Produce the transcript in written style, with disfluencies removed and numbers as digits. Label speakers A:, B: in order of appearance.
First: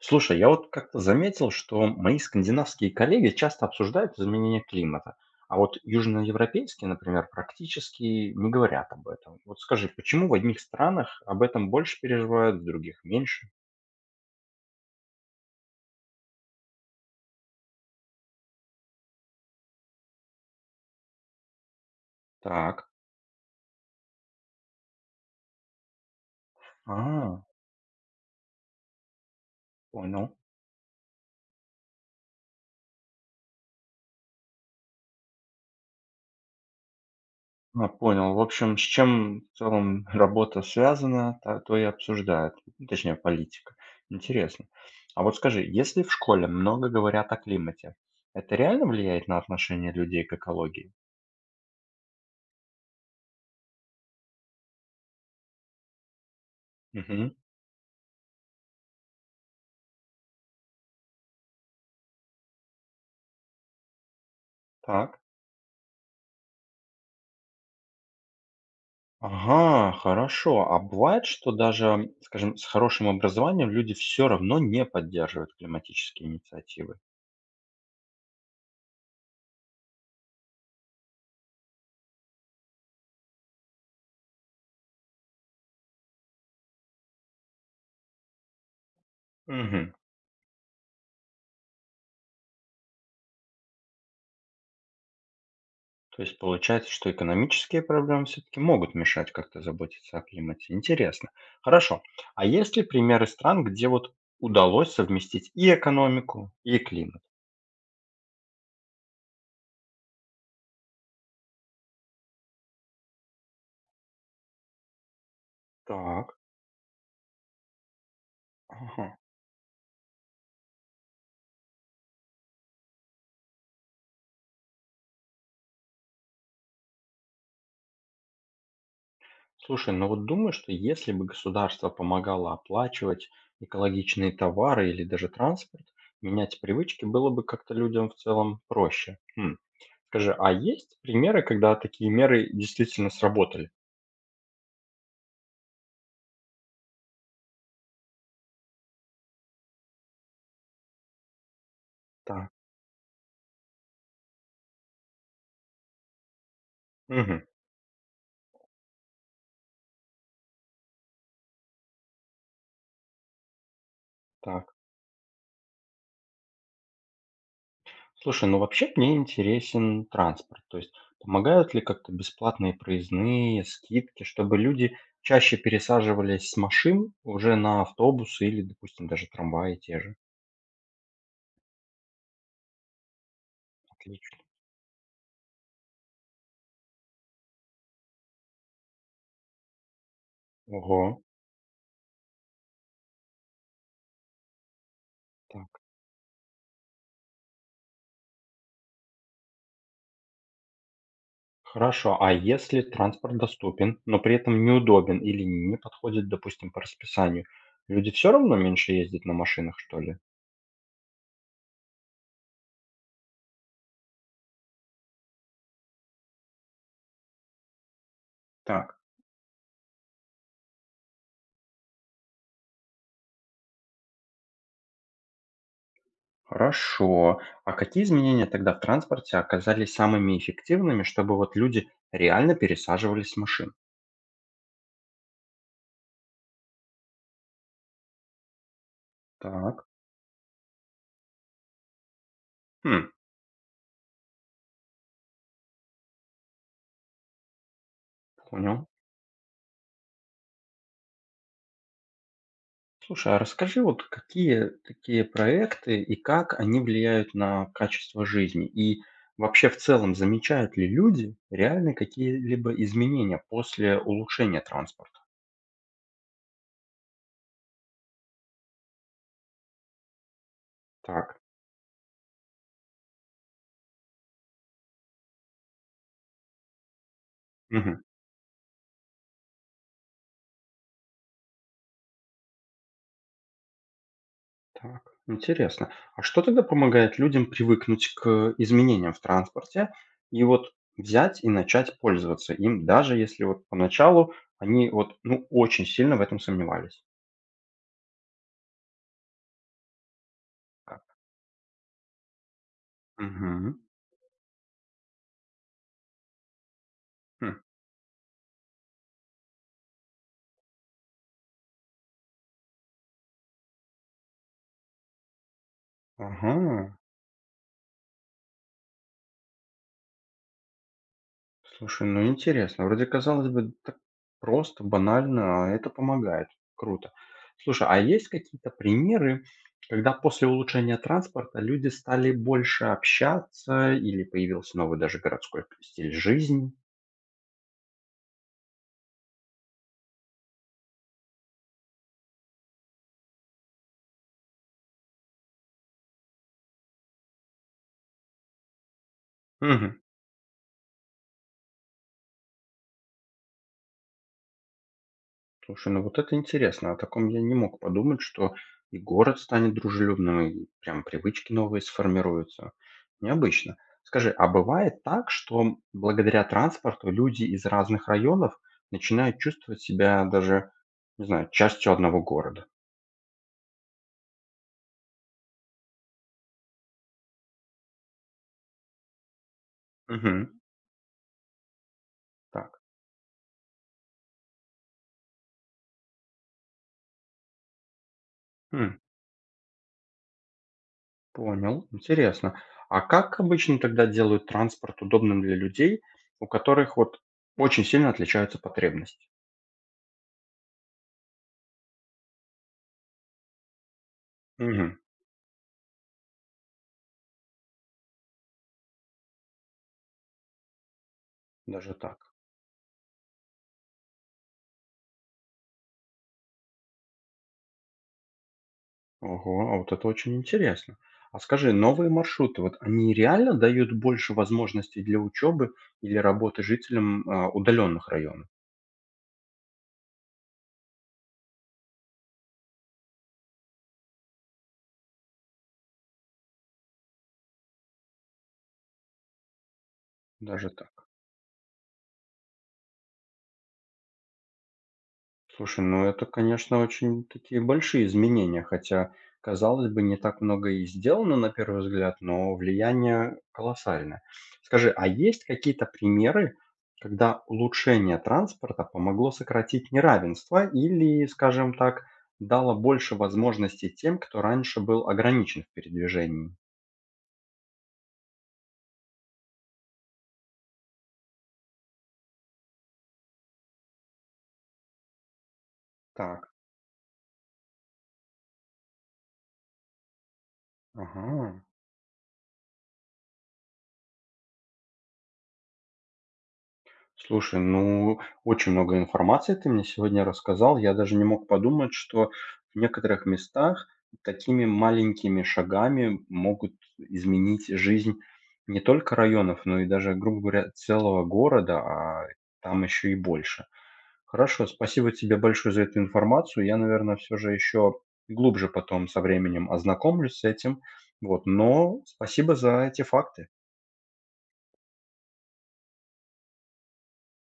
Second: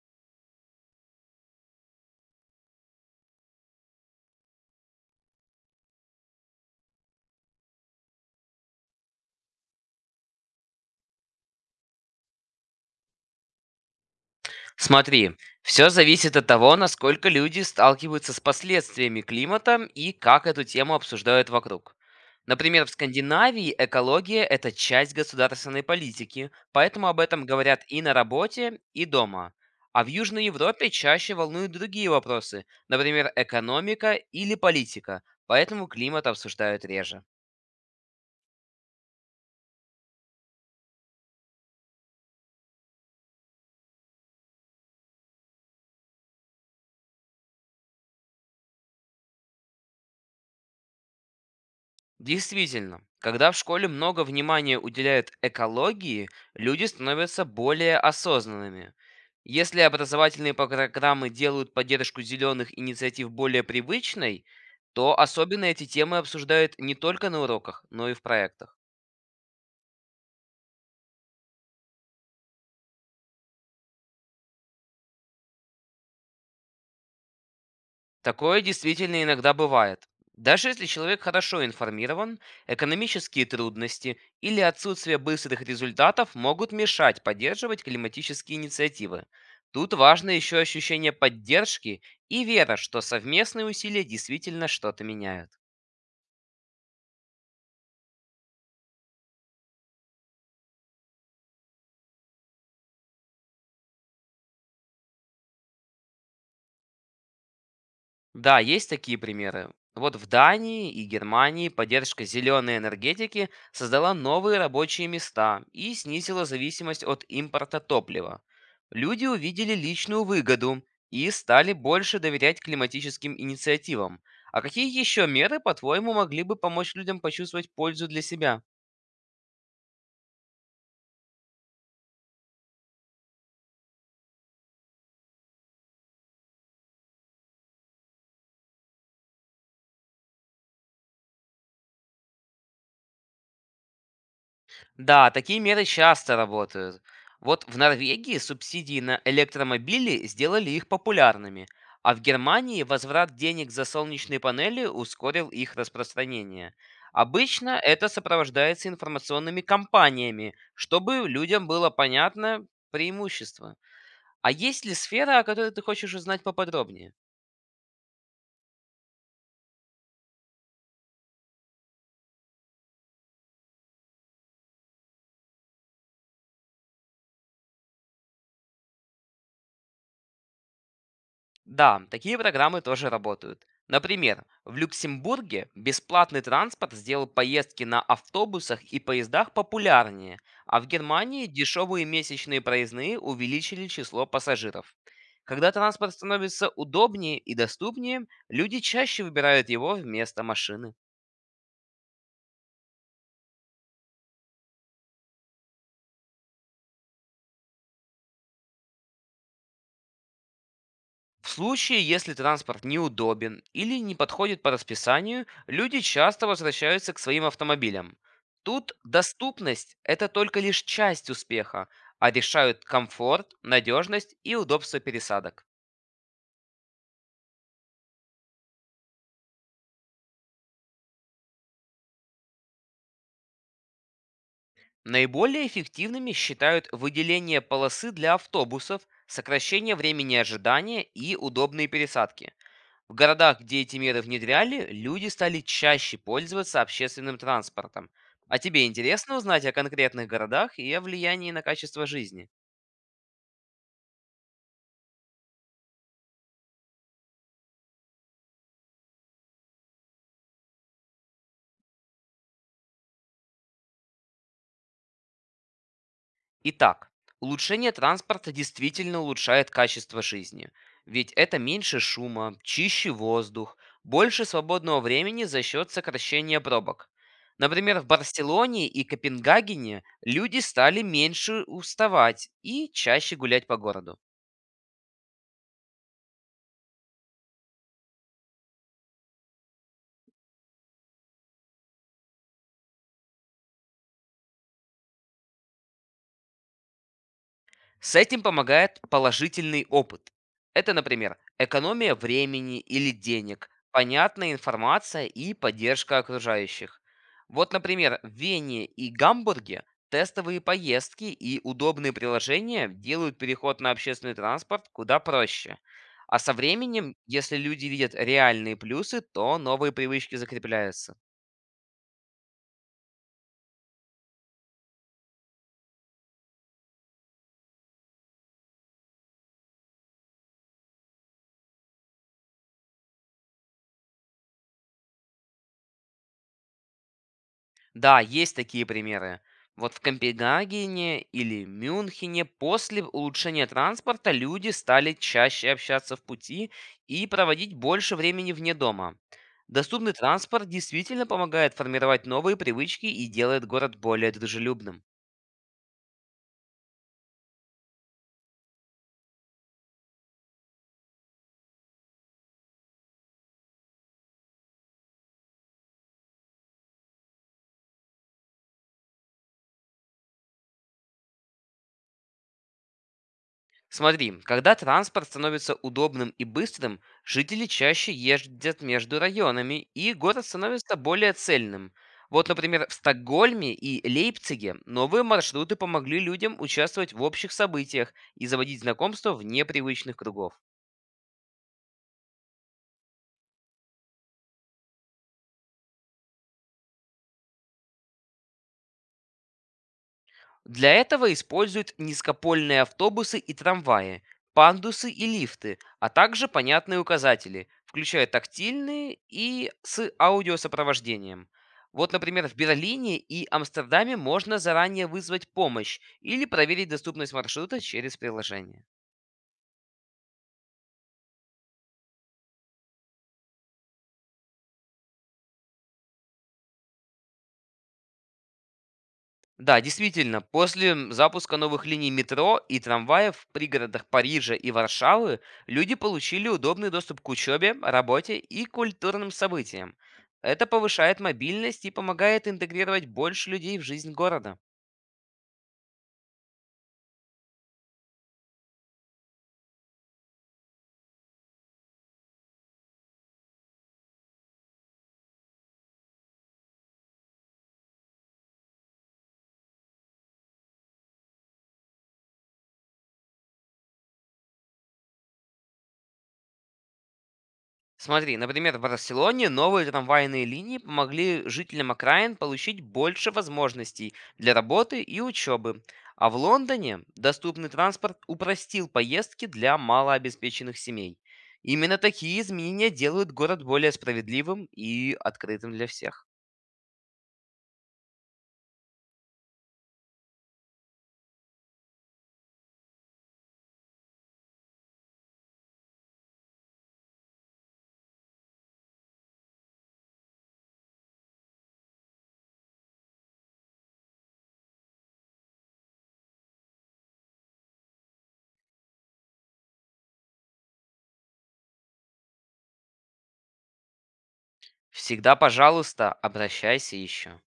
A: Слушай, я вот как-то заметил, что мои скандинавские коллеги часто обсуждают изменение климата, а вот южноевропейские, например, практически не говорят об этом. Вот скажи, почему в одних странах об этом больше переживают, в других меньше?
B: Смотри, все зависит от того, насколько люди сталкиваются с последствиями климата и как эту тему обсуждают вокруг. Например,
A: Так,
B: в Скандинавии экология– это часть государственной политики, поэтому об
A: а,
B: этом говорят и на работе, и дома. А в
A: понял.
B: Южной Европе чаще волнуют другие вопросы, например, экономика или политика, поэтому климат обсуждают реже.
A: А, понял. В общем, с чем в целом работа связана, то и обсуждают. Ну, точнее, политика. Интересно. А вот скажи, если в школе много говорят о климате, это реально влияет на отношение людей к экологии?
B: Действительно, когда в школе много внимания уделяют экологии, люди становятся более осознанными. Если образовательные программы делают поддержку зеленых инициатив более привычной, то
A: Так.
B: особенно эти темы обсуждают не только на уроках, но и в проектах.
A: Ага, хорошо. А бывает, что даже, скажем, с хорошим образованием люди все равно не поддерживают климатические инициативы.
B: Такое действительно иногда бывает. Даже если человек хорошо информирован, экономические трудности или отсутствие быстрых результатов могут мешать поддерживать климатические инициативы. Тут
A: Мгм.
B: важно еще ощущение поддержки и вера, что совместные усилия действительно что-то меняют.
A: То есть получается, что экономические проблемы все-таки могут мешать как-то заботиться о климате. Интересно. Хорошо. А есть ли примеры стран, где вот удалось совместить и экономику, и климат?
B: Да, есть такие примеры. Вот в Дании и Германии поддержка зеленой энергетики создала новые рабочие места и
A: Так.
B: снизила зависимость от импорта топлива.
A: Ага.
B: Люди увидели личную выгоду и стали больше доверять климатическим инициативам. А какие еще меры, по-твоему, могли бы помочь людям почувствовать пользу для себя?
A: Слушай, ну вот думаю, что если бы государство помогало оплачивать экологичные товары или даже транспорт, менять привычки было бы как-то людям в целом проще. Хм. Скажи, а есть примеры, когда такие меры действительно сработали?
B: Да, такие меры часто работают. Вот в Норвегии субсидии на электромобили сделали их популярными, а в
A: Так.
B: Германии возврат денег за солнечные панели ускорил их распространение.
A: Мгм.
B: Обычно это сопровождается информационными кампаниями, чтобы людям было понятно преимущество. А
A: Так.
B: есть ли сфера, о которой ты хочешь узнать поподробнее?
A: Слушай, ну вообще мне интересен транспорт. То есть помогают ли как-то бесплатные проездные, скидки, чтобы люди чаще пересаживались с машин уже на автобусы или, допустим, даже трамваи те же?
B: Да, такие программы тоже работают.
A: Отлично.
B: Например, в Люксембурге бесплатный транспорт сделал поездки на автобусах и поездах популярнее, а в
A: Ого.
B: Германии дешевые месячные проездные увеличили число пассажиров. Когда
A: Так.
B: транспорт становится удобнее и доступнее, люди чаще выбирают его вместо машины.
A: Хорошо, а если транспорт доступен, но при этом неудобен или не подходит, допустим, по расписанию, люди все равно меньше ездят на машинах, что ли?
B: В случае, если транспорт неудобен или не подходит по расписанию, люди часто возвращаются к своим автомобилям. Тут
A: Так,
B: доступность– это только лишь часть успеха, а решают комфорт, надежность и удобство пересадок.
A: хорошо. А какие изменения тогда в транспорте оказались самыми эффективными, чтобы вот люди реально пересаживались с машин?
B: Наиболее эффективными считают выделение полосы для автобусов,
A: Так,
B: сокращение времени ожидания и удобные пересадки.
A: хм,
B: В городах, где эти меры внедряли, люди стали чаще пользоваться общественным транспортом. А тебе
A: понял.
B: интересно узнать о конкретных городах и о влиянии на качество жизни?
A: Слушай, а расскажи, вот какие такие проекты и как они влияют на качество жизни? И вообще в целом замечают ли люди реально какие-либо изменения после улучшения транспорта?
B: Итак, улучшение транспорта действительно улучшает качество жизни. Ведь
A: Так,
B: это меньше шума, чище воздух, больше свободного времени за счет сокращения пробок. Например,
A: мгм,
B: в Барселоне и Копенгагене люди стали меньше уставать и чаще гулять по городу.
A: так, интересно. А что тогда помогает людям привыкнуть к изменениям в транспорте и вот взять и начать пользоваться им, даже если вот поначалу они вот ну очень сильно в этом сомневались?
B: С этим помогает положительный опыт. Это,
A: Так,
B: например, экономия времени или денег,
A: мгм,
B: понятная информация и поддержка окружающих.
A: хм,
B: Вот, например, в Вене и Гамбурге тестовые поездки и удобные приложения делают переход на общественный транспорт куда проще. А со
A: ага.
B: временем, если люди видят реальные плюсы, то новые привычки закрепляются.
A: Слушай, ну интересно. Вроде, казалось бы, так просто, банально, а это помогает. Круто. Слушай, а есть какие-то примеры, когда после улучшения транспорта люди стали больше общаться или появился новый даже городской стиль жизни?
B: Да, есть такие примеры. Вот в Копенгагене или Мюнхене после улучшения транспорта люди стали чаще общаться в пути и проводить больше времени вне дома.
A: Мгм.
B: Доступный транспорт действительно помогает формировать новые привычки и делает город более дружелюбным.
A: Слушай, ну вот это интересно. О таком я не мог подумать, что и город станет дружелюбным, и прям привычки новые сформируются. Необычно. Скажи, а бывает так, что благодаря транспорту люди из разных районов начинают чувствовать себя даже, не знаю, частью одного города?
B: Смотри, когда транспорт становится удобным и быстрым, жители чаще ездят между районами, и город
A: Мгм.
B: становится более цельным. Вот,
A: Так.
B: например, в Стокгольме и Лейпциге новые маршруты помогли людям участвовать в общих событиях и заводить
A: М,
B: знакомства в непривычных кругов.
A: понял. Интересно. А как обычно тогда делают транспорт удобным для людей, у которых вот очень сильно отличаются потребности?
B: Для этого используют низкопольные автобусы и трамваи,
A: Мгм.
B: пандусы и лифты, а также понятные указатели, включая тактильные и с аудиосопровождением.
A: Даже
B: Вот,
A: так.
B: например, в Берлине и Амстердаме можно заранее вызвать помощь или проверить доступность маршрута через приложение.
A: Ого, а вот это очень интересно. А скажи, новые маршруты, вот они реально дают больше возможностей для учебы или работы жителям удаленных районов?
B: Да, действительно, после запуска новых линий метро и трамваев в пригородах Парижа и Варшавы люди получили удобный доступ к учебе, работе и культурным событиям. Это
A: Даже так?
B: повышает мобильность и помогает интегрировать больше людей в жизнь города.
A: Слушай, ну это, конечно, очень такие большие изменения, хотя, казалось бы, не так много и сделано на первый взгляд, но влияние колоссальное. Скажи, а есть какие-то примеры, когда улучшение транспорта помогло сократить неравенство или, скажем так, дало больше возможностей тем, кто раньше был ограничен в передвижении?
B: Смотри, например, в Барселоне новые трамвайные линии помогли жителям окраин получить больше возможностей для работы и учебы. А в
A: Так,
B: Лондоне доступный транспорт упростил поездки для малообеспеченных семей.
A: ага.
B: Именно такие изменения делают город более справедливым и открытым для всех.
A: Слушай, ну, очень много информации ты мне сегодня рассказал. Я даже не мог подумать, что в некоторых местах такими маленькими шагами могут изменить жизнь не только районов, но и даже, грубо говоря, целого города, а там еще и больше. Хорошо, спасибо тебе большое за эту информацию. Я, наверное, все же еще глубже потом со временем ознакомлюсь с этим. Вот, но спасибо за эти факты.
B: Всегда, пожалуйста, обращайся еще.